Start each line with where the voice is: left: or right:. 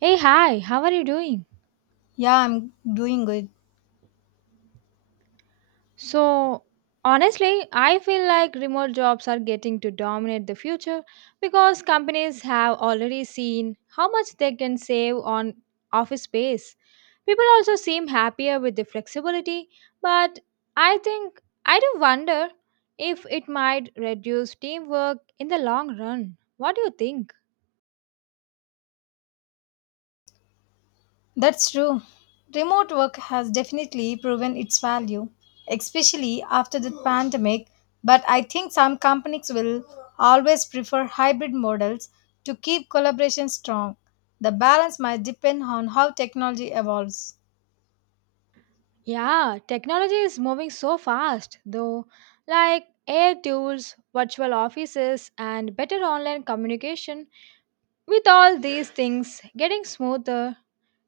right: Hey, hi, how are you doing?
left: Yeah, I'm doing good.
right: So, honestly, I feel like remote jobs are getting to dominate the future because companies have already seen how much they can save on office space. People also seem happier with the flexibility, but I think I do wonder if it might reduce teamwork in the long run. What do you think?
left: That's true. Remote work has definitely proven its value, especially after the pandemic. But I think some companies will always prefer hybrid models to keep collaboration strong. The balance might depend on how technology evolves.
right: Yeah, technology is moving so fast, though, like AI tools, virtual offices, and better online communication. With all these things getting smoother,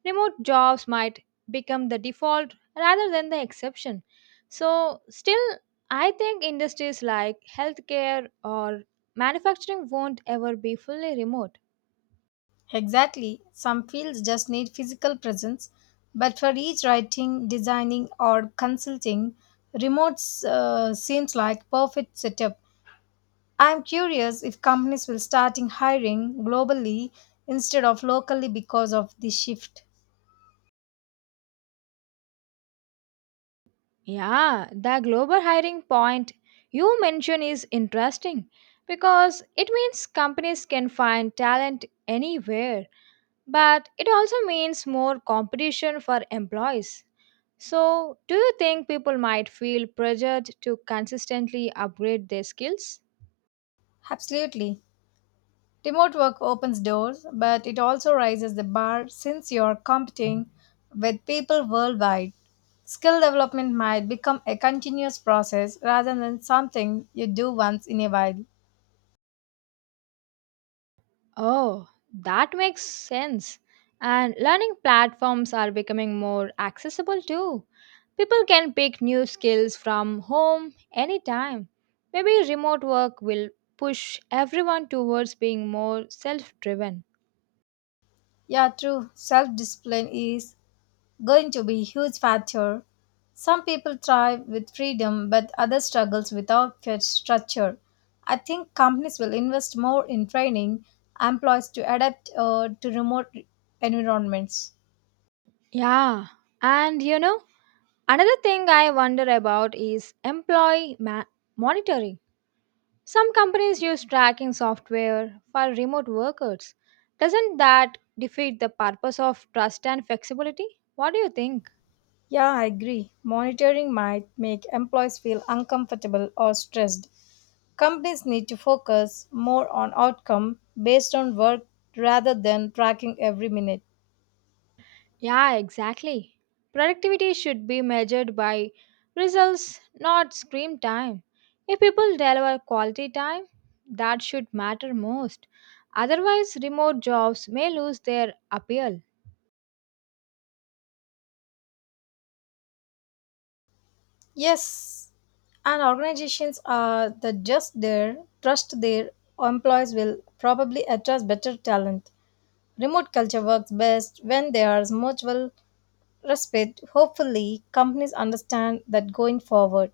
right: remote jobs might become the default rather than the exception. So, still, I think industries like healthcare or manufacturing won't ever be fully remote.
left: Exactly. Some fields just need physical presence, but for each writing, designing, or consulting, remote seems like perfect setup. I'm curious if companies will starting hiring globally instead of locally because of this shift.
right: Yeah, the global hiring point you mentioned is interesting because it means companies can find talent anywhere, but it also means more competition for employees. So, do you think people might feel pressured to consistently upgrade their skills?
left: Absolutely. Remote work opens doors, but it also raises the bar since you're competing with people worldwide. Skill development might become a continuous process rather than something you do once in a while.
right: Oh, that makes sense. And learning platforms are becoming more accessible too. People can pick new skills from home anytime. Maybe remote work will push everyone towards being more self driven.
left: Yeah, true. Self discipline is going to be a huge factor. Some people thrive with freedom, but others struggles without fair structure. I think companies will invest more in training employees to adapt to remote environments.
right: Yeah, and you know, another thing I wonder about is monitoring. Some companies use tracking software for remote workers. Doesn't that defeat the purpose of trust and flexibility? What do you think?
left: Yeah, I agree. Monitoring might make employees feel uncomfortable or stressed. Companies need to focus more on outcome based on work rather than tracking every minute.
right: Yeah, exactly. Productivity should be measured by results, not screen time. If people deliver quality time, that should matter most. Otherwise, remote jobs may lose their appeal.
left: Yes, and organizations are the just there trust their employees will probably attract better talent. Remote culture works best when there is mutual respect. Hopefully, companies understand that going forward.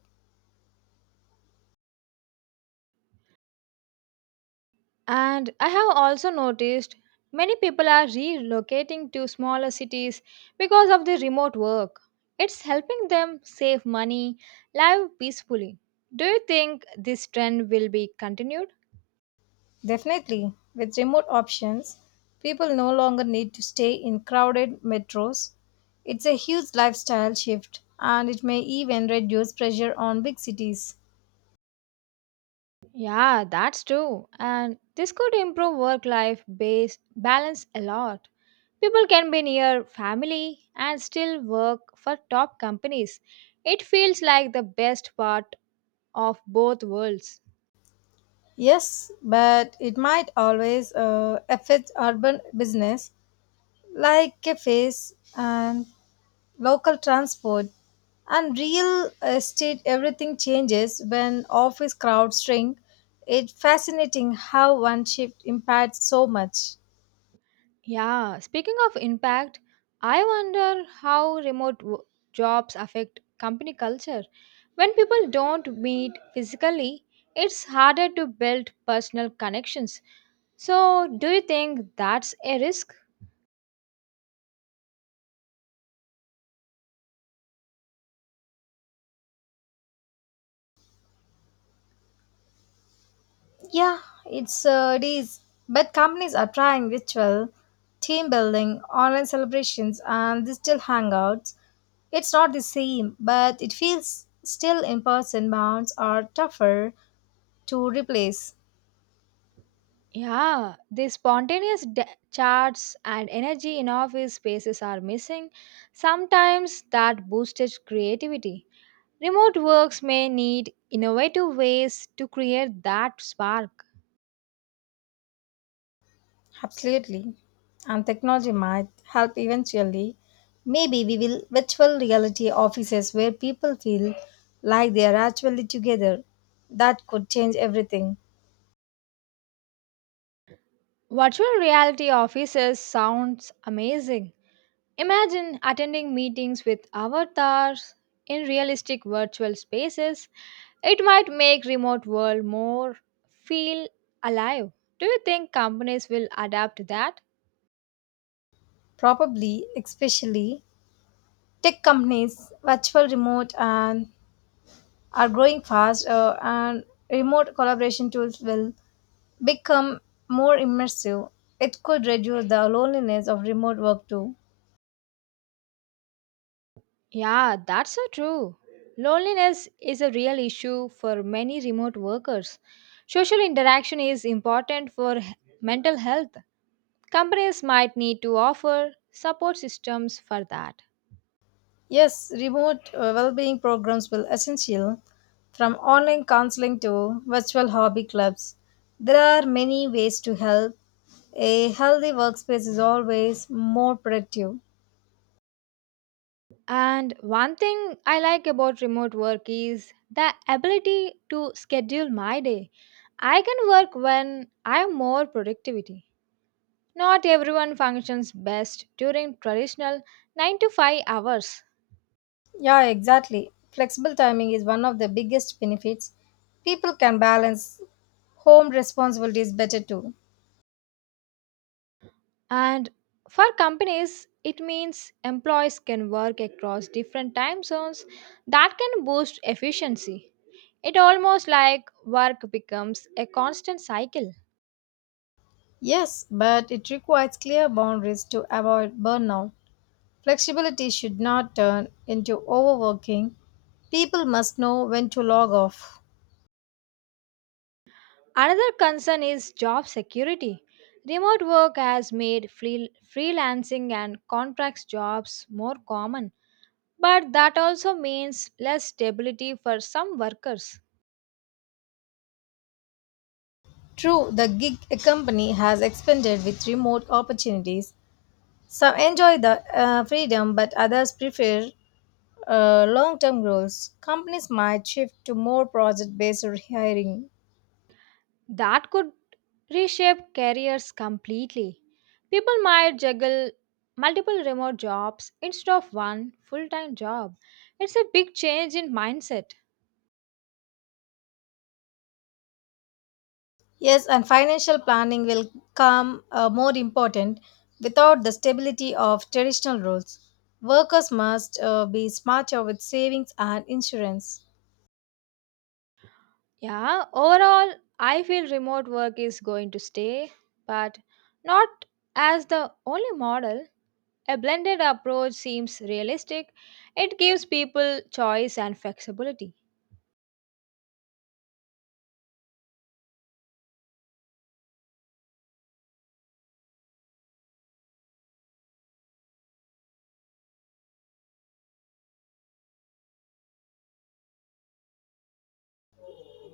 right: And I have also noticed many people are relocating to smaller cities because of the remote work. It's helping them save money, live peacefully. Do you think this trend will be continued?
left: Definitely, with remote options, people no longer need to stay in crowded metros. It's a huge lifestyle shift, and it may even reduce pressure on big cities.
right: Yeah, that's true. And this could improve work life base balance a lot. People can be near family and still work for top companies. It feels like the best part of both worlds.
left: Yes, but it might always affect urban business like cafes and local transport and real estate. Everything changes when office crowds shrink. It's fascinating how one shift impacts so much.
right: Yeah, speaking of impact, I wonder how jobs affect company culture. When people don't meet physically, it's harder to build personal connections. So, do you think that's a risk?
left: Yeah, it is. But companies are trying ritual, team building, online celebrations, and digital hangouts. It's not the same, but it feels still in person bonds are tougher to replace.
right: Yeah, the chats and energy in office spaces are missing. Sometimes that boosted creativity. Remote works may need innovative ways to create that spark.
left: Absolutely. And technology might help eventually. Maybe we will virtual reality offices where people feel like they are actually together. That could change everything.
right: Virtual reality offices sounds amazing. Imagine attending meetings with avatars in realistic virtual spaces. It might make remote world more feel alive. Do you think companies will adapt to that?
left: Probably, especially Tech companies, virtual remote, and are growing fast, and remote collaboration tools will become more immersive. It could reduce the loneliness of remote work too.
right: Yeah, that's so true. Loneliness is a real issue for many remote workers. Social interaction is important for mental health. Companies might need to offer support systems for that.
left: Yes, remote well-being programs will essential, from online counseling to virtual hobby clubs. There are many ways to help. A healthy workspace is always more productive.
right: And one thing I like about remote work is the ability to schedule my day. I can work when I am more productivity. Not everyone functions best during traditional 9 to 5 hours.
left: Yeah, exactly. Flexible timing is one of the biggest benefits. People can balance home responsibilities better too.
right: And for companies, it means employees can work across different time zones that can boost efficiency. It almost like work becomes a constant cycle.
left: Yes, but it requires clear boundaries to avoid burnout. Flexibility should not turn into overworking. People must know when to log off.
right: Another concern is job security. Remote work has made freelancing and contract jobs more common, but that also means less stability for some workers.
left: True, the gig economy has expanded with remote opportunities. Some enjoy the freedom, but others prefer long term goals. Companies might shift to more project based hiring.
right: That could reshape careers completely. People might juggle multiple remote jobs instead of one full time job. It's a big change in mindset.
left: Yes, and financial planning will come more important without the stability of traditional roles. Workers must be smarter with savings and insurance.
right: Yeah, overall, I feel remote work is going to stay, but not as the only model. A blended approach seems realistic. It gives people choice and flexibility.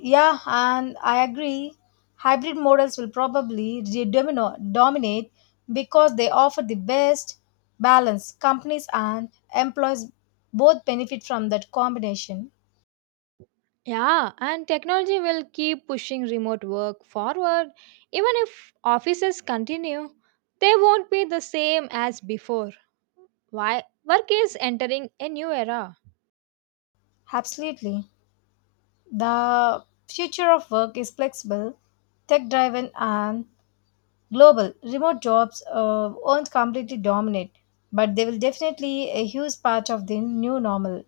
left: Yeah, and I agree. Hybrid models will probably dominate because they offer the best balance. Companies and employees both benefit from that combination.
right: Yeah, and technology will keep pushing remote work forward. Even if offices continue, they won't be the same as before. Why? Work is entering a new era.
left: Absolutely. The future of work is flexible, tech driven, and global. Remote jobs won't completely dominate, but they will definitely a huge part of the new normal.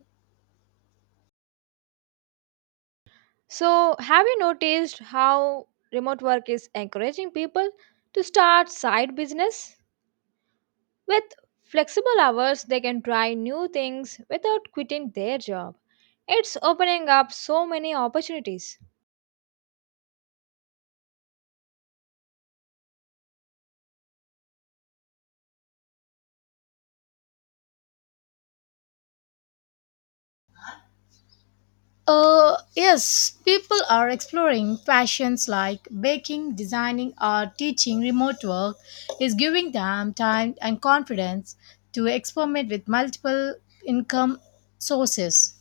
right: So, have you noticed how remote work is encouraging people to start side business? With flexible hours, they can try new things without quitting their job. It's opening up so many opportunities.
left: Yes, people are exploring passions like baking, designing, or teaching. Remote work is giving them time and confidence to experiment with multiple income sources.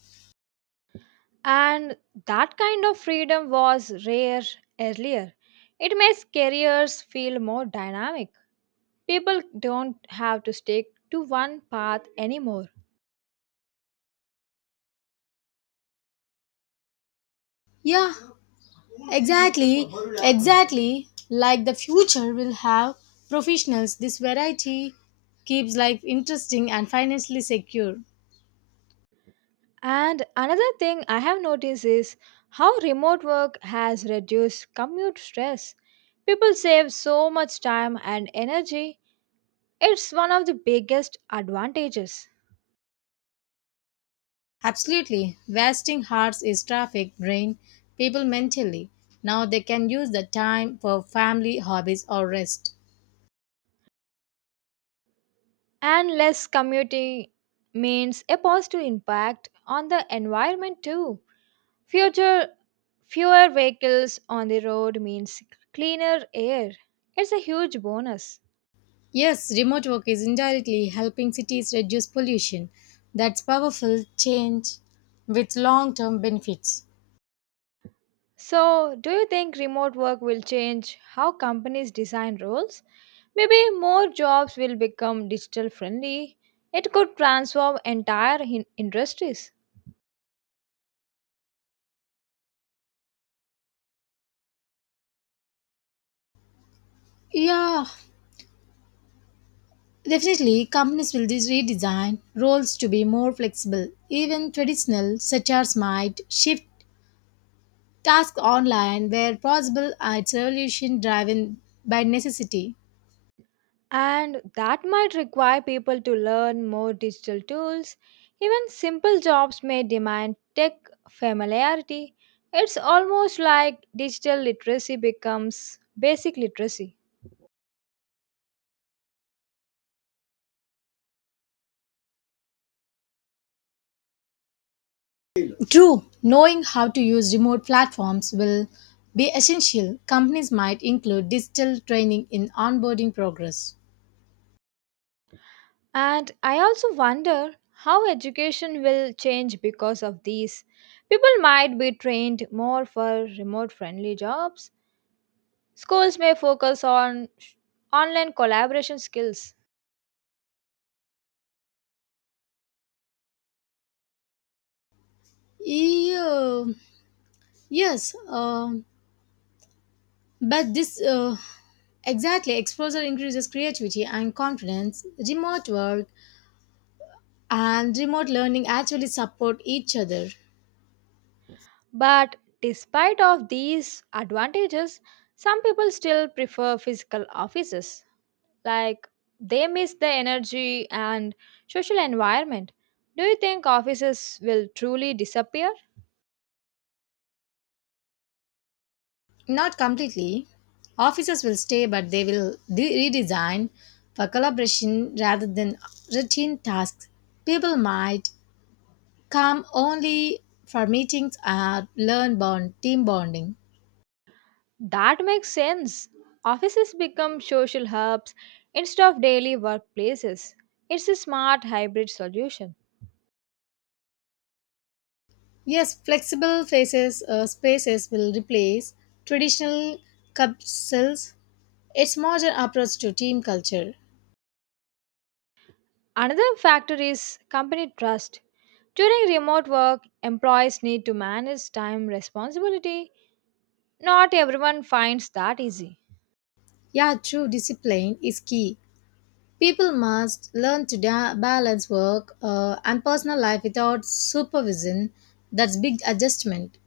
right: And that kind of freedom was rare earlier. It makes careers feel more dynamic. People don't have to stick to one path anymore.
left: Yeah, Exactly, exactly. Like the future will have professionals, this variety keeps life interesting and financially secure.
right: And another thing I have noticed is how remote work has reduced commute stress. People save so much time and energy. It's one of the biggest advantages.
left: Absolutely. Wasting hearts is traffic, drain people mentally. Now they can use the time for family, hobbies, or rest.
right: And less commuting means a positive impact on the environment too. Future fewer vehicles on the road means cleaner air. It's a huge bonus.
left: Yes, remote work is indirectly helping cities reduce pollution. That's powerful change with long term benefits.
right: So, do you think remote work will change how companies design roles? Maybe more jobs will become digital friendly. It could transform entire industries.
left: Yeah, definitely, companies will redesign roles to be more flexible. Even traditional sectors might shift tasks online where possible. It's evolution driven by necessity.
right: And that might require people to learn more digital tools. Even simple jobs may demand tech familiarity. It's almost like digital literacy becomes basic literacy.
left: True, knowing how to use remote platforms will be essential. Companies might include digital training in onboarding progress.
right: And I also wonder how education will change because of these. People might be trained more for remote friendly jobs. Schools may focus on online collaboration skills.
left: Yeah, yes, but this exactly exposure increases creativity and confidence. Remote work and remote learning actually support each other.
right: But despite of these advantages, some people still prefer physical offices. Like they miss the energy and social environment. Do you think offices will truly disappear?
left: Not completely. Offices will stay, but they will redesign for collaboration rather than routine tasks. People might come only for meetings and learn bond team bonding.
right: That makes sense. Offices become social hubs instead of daily workplaces. It's a smart hybrid solution.
left: Yes, flexible faces spaces will replace traditional capsules. It's modern approach to team culture.
right: Another factor is company trust. During remote work, employees need to manage time responsibility. Not everyone finds that easy.
left: Yeah, true, discipline is key. People must learn to balance work and personal life without supervision. That's big adjustment.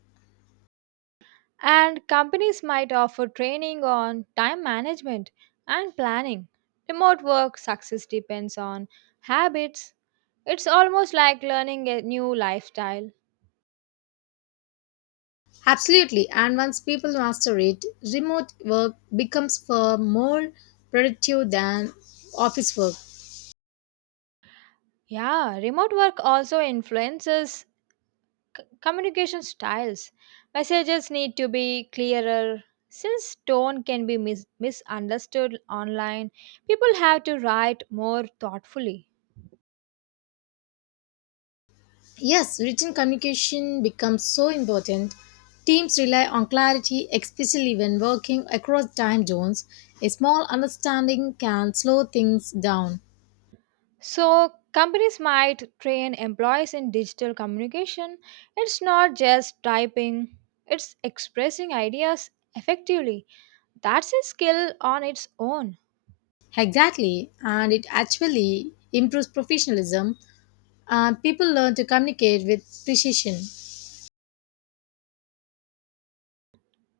right: And companies might offer training on time management and planning. Remote work success depends on habits. It's almost like learning a new lifestyle.
left: Absolutely. And once people master it, remote work becomes far more productive than office work.
right: Yeah, remote work also influences communication styles. Messages need to be clearer. Since tone can be misunderstood online, people have to write more thoughtfully.
left: Yes, written communication becomes so important. Teams rely on clarity, especially when working across time zones. A small understanding can slow things down.
right: So, companies might train employees in digital communication. It's not just typing, it's expressing ideas effectively. That's a skill on its own.
left: Exactly, and it actually improves professionalism. People learn to communicate with precision.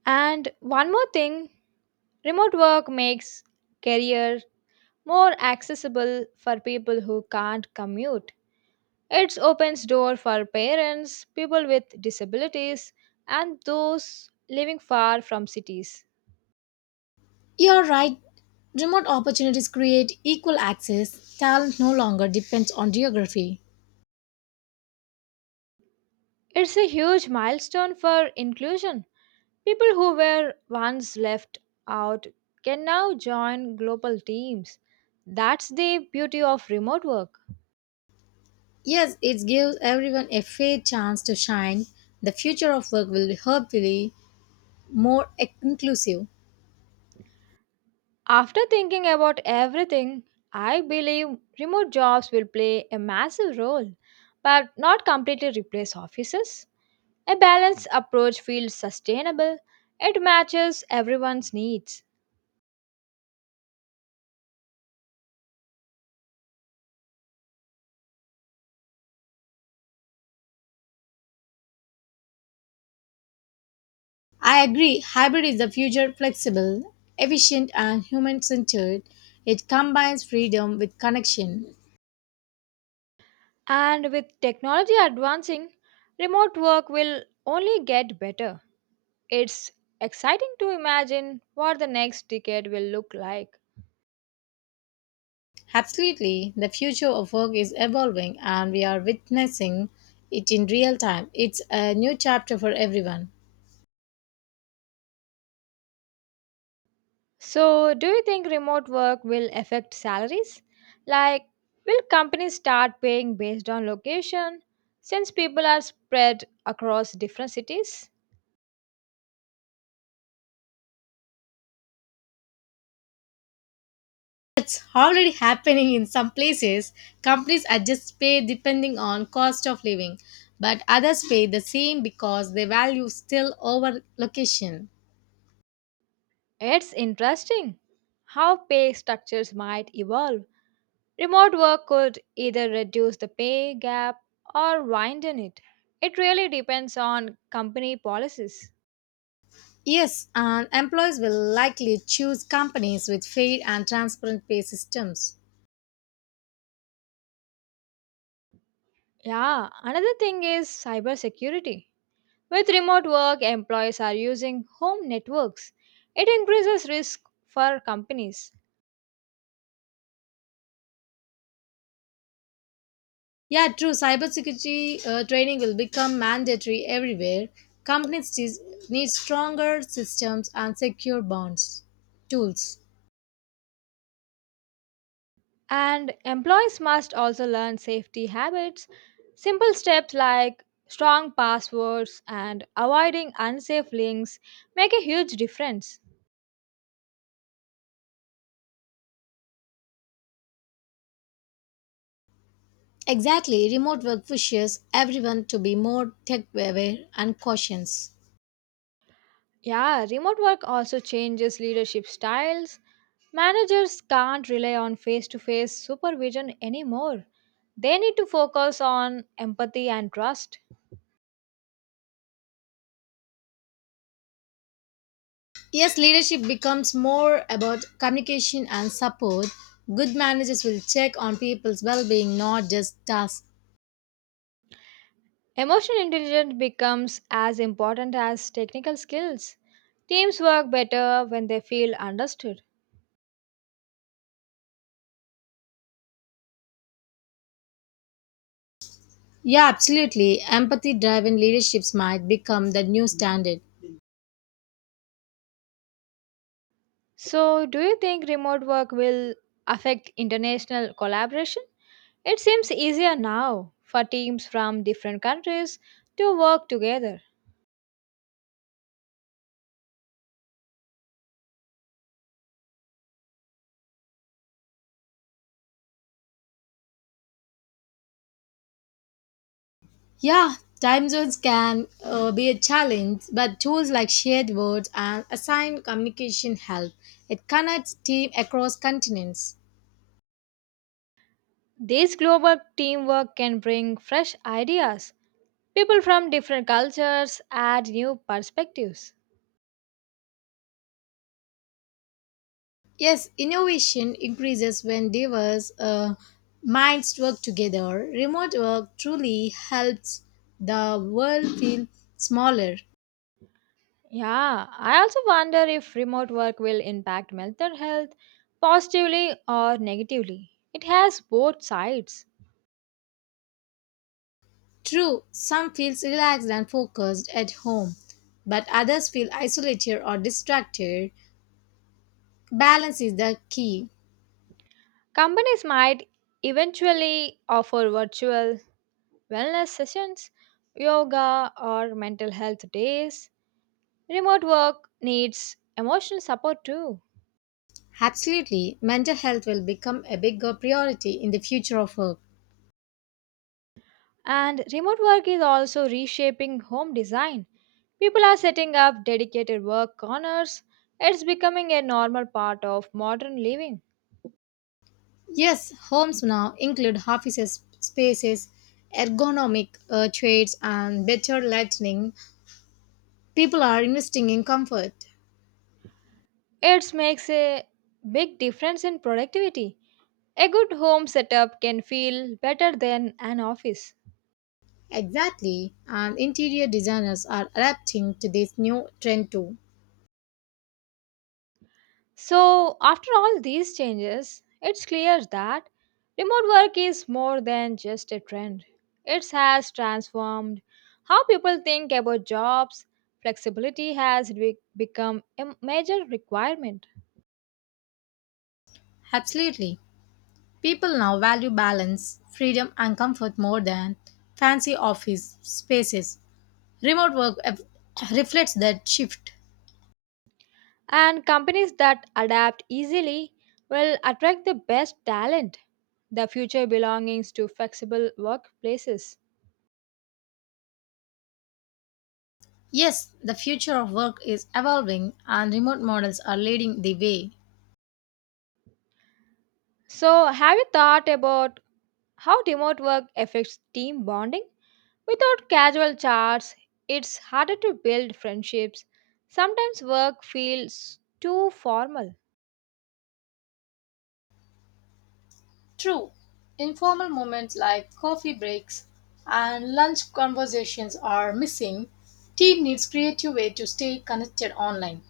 right: And one more thing remote work makes career more accessible for people who can't commute. It opens door for parents, people with disabilities, and those living far from cities.
left: You're right, remote opportunities create equal access. Talent no longer depends on geography.
right: It's a huge milestone for inclusion. People who were once left out can now join global teams. That's the beauty of remote work.
left: Yes, it gives everyone a fair chance to shine. The future of work will be hopefully more inclusive.
right: After thinking about everything, I believe remote jobs will play a massive role, but not completely replace offices. A balanced approach feels sustainable, it matches everyone's needs.
left: I agree, hybrid is the future flexible, efficient, and human centered. It combines freedom with connection.
right: And with technology advancing, remote work will only get better. It's exciting to imagine what the next decade will look like.
left: Absolutely, the future of work is evolving and we are witnessing it in real time. It's a new chapter for everyone.
right: So, do you think remote work will affect salaries? Like, will companies start paying based on location since people are spread across different cities?
left: It's already happening in some places. Companies adjust pay depending on cost of living, but others pay the same because they value still over location.
right: It's interesting how pay structures might evolve. Remote work could either reduce the pay gap or widen it. It really depends on company policies.
left: Yes, and employees will likely choose companies with fair and transparent pay systems.
right: Yeah, another thing is cybersecurity. With remote work, employees are using home networks. It increases risk for companies.
left: Yeah, true. Cybersecurity training will become mandatory everywhere. Companies need stronger systems and secure bonds tools.
right: And employees must also learn safety habits. Simple steps like strong passwords and avoiding unsafe links make a huge difference.
left: Exactly. Remote work pushes everyone to be more tech aware and cautious.
right: Yeah, remote work also changes leadership styles. Managers can't rely on face to face supervision anymore. They need to focus on empathy and trust.
left: Yes, leadership becomes more about communication and support. Good managers will check on people's well being, not just tasks.
right: Emotional intelligence becomes as important as technical skills. Teams work better when they feel understood.
left: Yeah, absolutely. Empathy driven leaderships might become the new standard.
right: So, do you think remote work will affect international collaboration? It seems easier now for teams from different countries to work together.
left: Yeah, time zones can be a challenge, but tools like shared words and assigned communication help. It connects teams across continents.
right: This global teamwork can bring fresh ideas. People from different cultures add new perspectives.
left: Yes, innovation increases when diverse minds work together. Remote work truly helps the world feel smaller.
right: Yeah, I also wonder if remote work will impact mental health positively or negatively. It has both sides.
left: True, some feels relaxed and focused at home, but others feel isolated or distracted. Balance is the key.
right: Companies might eventually offer virtual wellness sessions, yoga, or mental health days. Remote work needs emotional support too.
left: Absolutely, mental health will become a bigger priority in the future of work.
right: And remote work is also reshaping home design. People are setting up dedicated work corners. It's becoming a normal part of modern living.
left: Yes, homes now include offices, spaces, ergonomic chairs, and better lighting. People are investing in comfort.
right: It makes a big difference in productivity. A good home setup can feel better than an office.
left: Exactly, and interior designers are adapting to this new trend too.
right: So, after all these changes, it's clear that remote work is more than just a trend. It has transformed how people think about jobs. Flexibility has become a major requirement.
left: Absolutely, people now value balance, freedom, and comfort more than fancy office spaces. Remote work reflects that shift.
right: And companies that adapt easily will attract the best talent. The future belongs to flexible workplaces.
left: Yes, the future of work is evolving and remote models are leading the way.
right: So, have you thought about how remote work affects team bonding? Without casual chats, it's harder to build friendships. Sometimes work feels too formal.
left: True, informal moments like coffee breaks and lunch conversations are missing. Team needs creative way to stay connected online.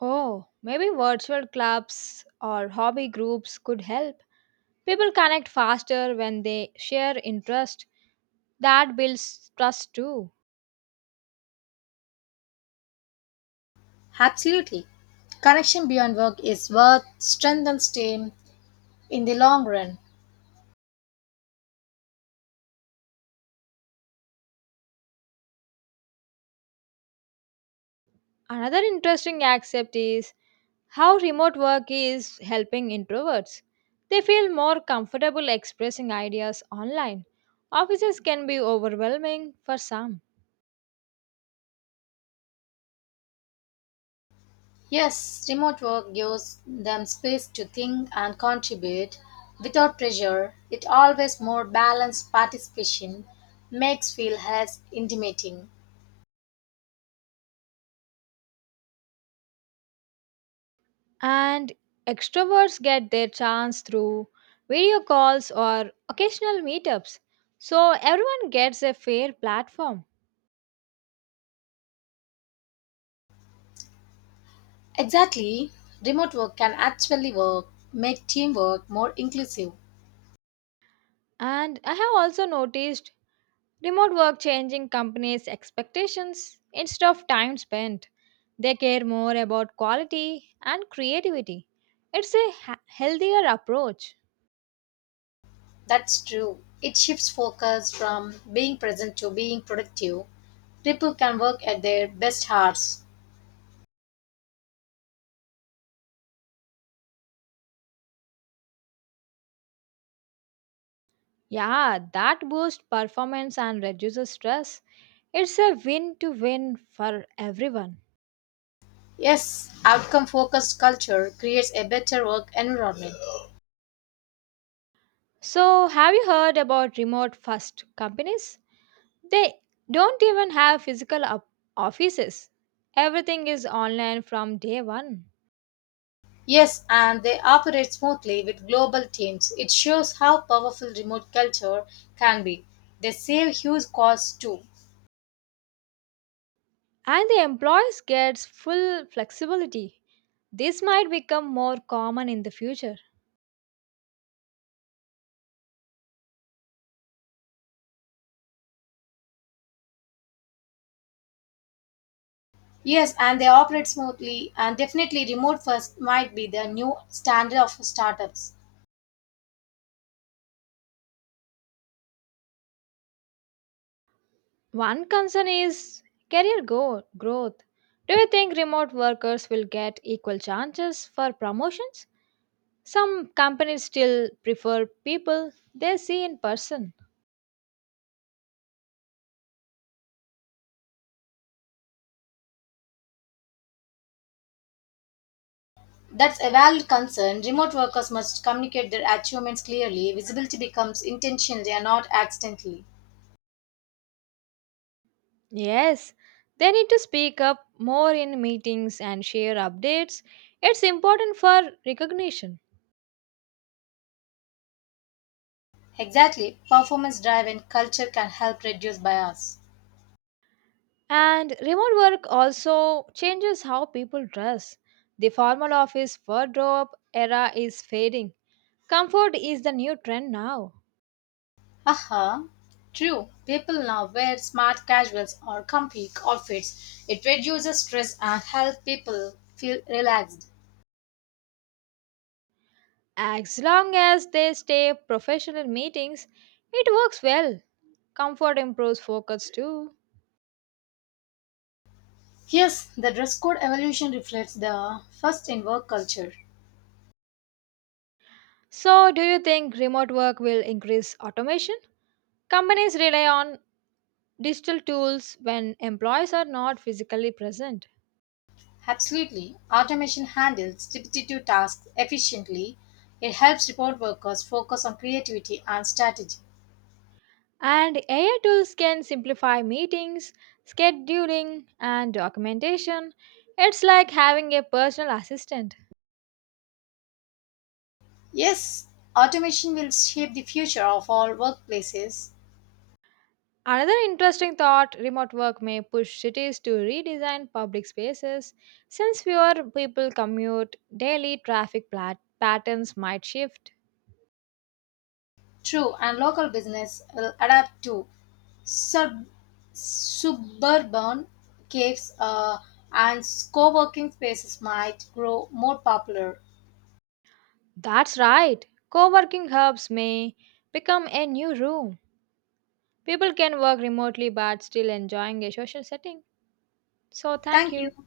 right: Oh, maybe virtual clubs or hobby groups could help. People connect faster when they share interests. That builds trust too.
left: Absolutely. Connection beyond work is what strengthens team in the long run.
right: Another interesting aspect is how remote work is helping introverts. They feel more comfortable expressing ideas online. Offices can be overwhelming for some,
left: Yes, remote work gives them space to think and contribute without pressure. It always more balanced participation makes feel less intimidating.
right: and extroverts get their chance through video calls or occasional meetups. So everyone gets a fair platform.
left: Exactly, remote work make teamwork more inclusive.
right: And I have also noticed remote work changing companies' expectations instead of time spent. They care more about quality and creativity. It's a healthier approach.
left: That's true. It shifts focus from being present to being productive. People can work at their best hours.
right: Yeah, that boosts performance and reduces stress. It's a win to win for everyone.
left: Yes, outcome focused culture creates a better work environment.
right: So, have you heard about remote first companies? They don't even have physical offices, everything is online from day one.
left: Yes, and they operate smoothly with global teams. It shows how powerful remote culture can be. They save huge costs too.
right: And the employees gets full flexibility. This might become more common in the future.
left: Yes, and they operate smoothly, and definitely remote first might be the new standard of startups.
right: One concern is career growth. Do you think remote workers will get equal chances for promotions? Some companies still prefer people they see in person.
left: That's a valid concern. Remote workers must communicate their achievements clearly. Visibility becomes intentionally and not accidentally.
right: Yes, they need to speak up more in meetings and share updates. It's important for recognition.
left: Exactly, performance drive and culture can help reduce bias.
right: And remote work also changes how people dress. The formal office wardrobe era is fading. Comfort is the new trend now.
left: Haha, true. People now wear smart casuals or comfy outfits. It reduces stress and helps people feel relaxed.
right: As long as they stay professional meetings, it works well. Comfort improves focus too.
left: Yes, the dress code evolution reflects the first in work culture.
right: So, do you think remote work will increase automation? Companies rely on digital tools when employees are not physically present.
left: Absolutely. Automation handles repetitive tasks efficiently. It helps report workers focus on creativity and strategy.
right: And AI tools can simplify meetings, scheduling, and documentation. It's like having a personal assistant.
left: Yes, automation will shape the future of all workplaces.
right: Another interesting thought remote work may push cities to redesign public spaces. Since fewer people commute, daily traffic patterns might shift.
left: True, and local business will adapt to Sub- suburban caves and co working spaces might grow more popular.
right: That's right, co working hubs may become a new room. People can work remotely but still enjoying a social setting. So, thank
left: Thank
right: you.
left: you.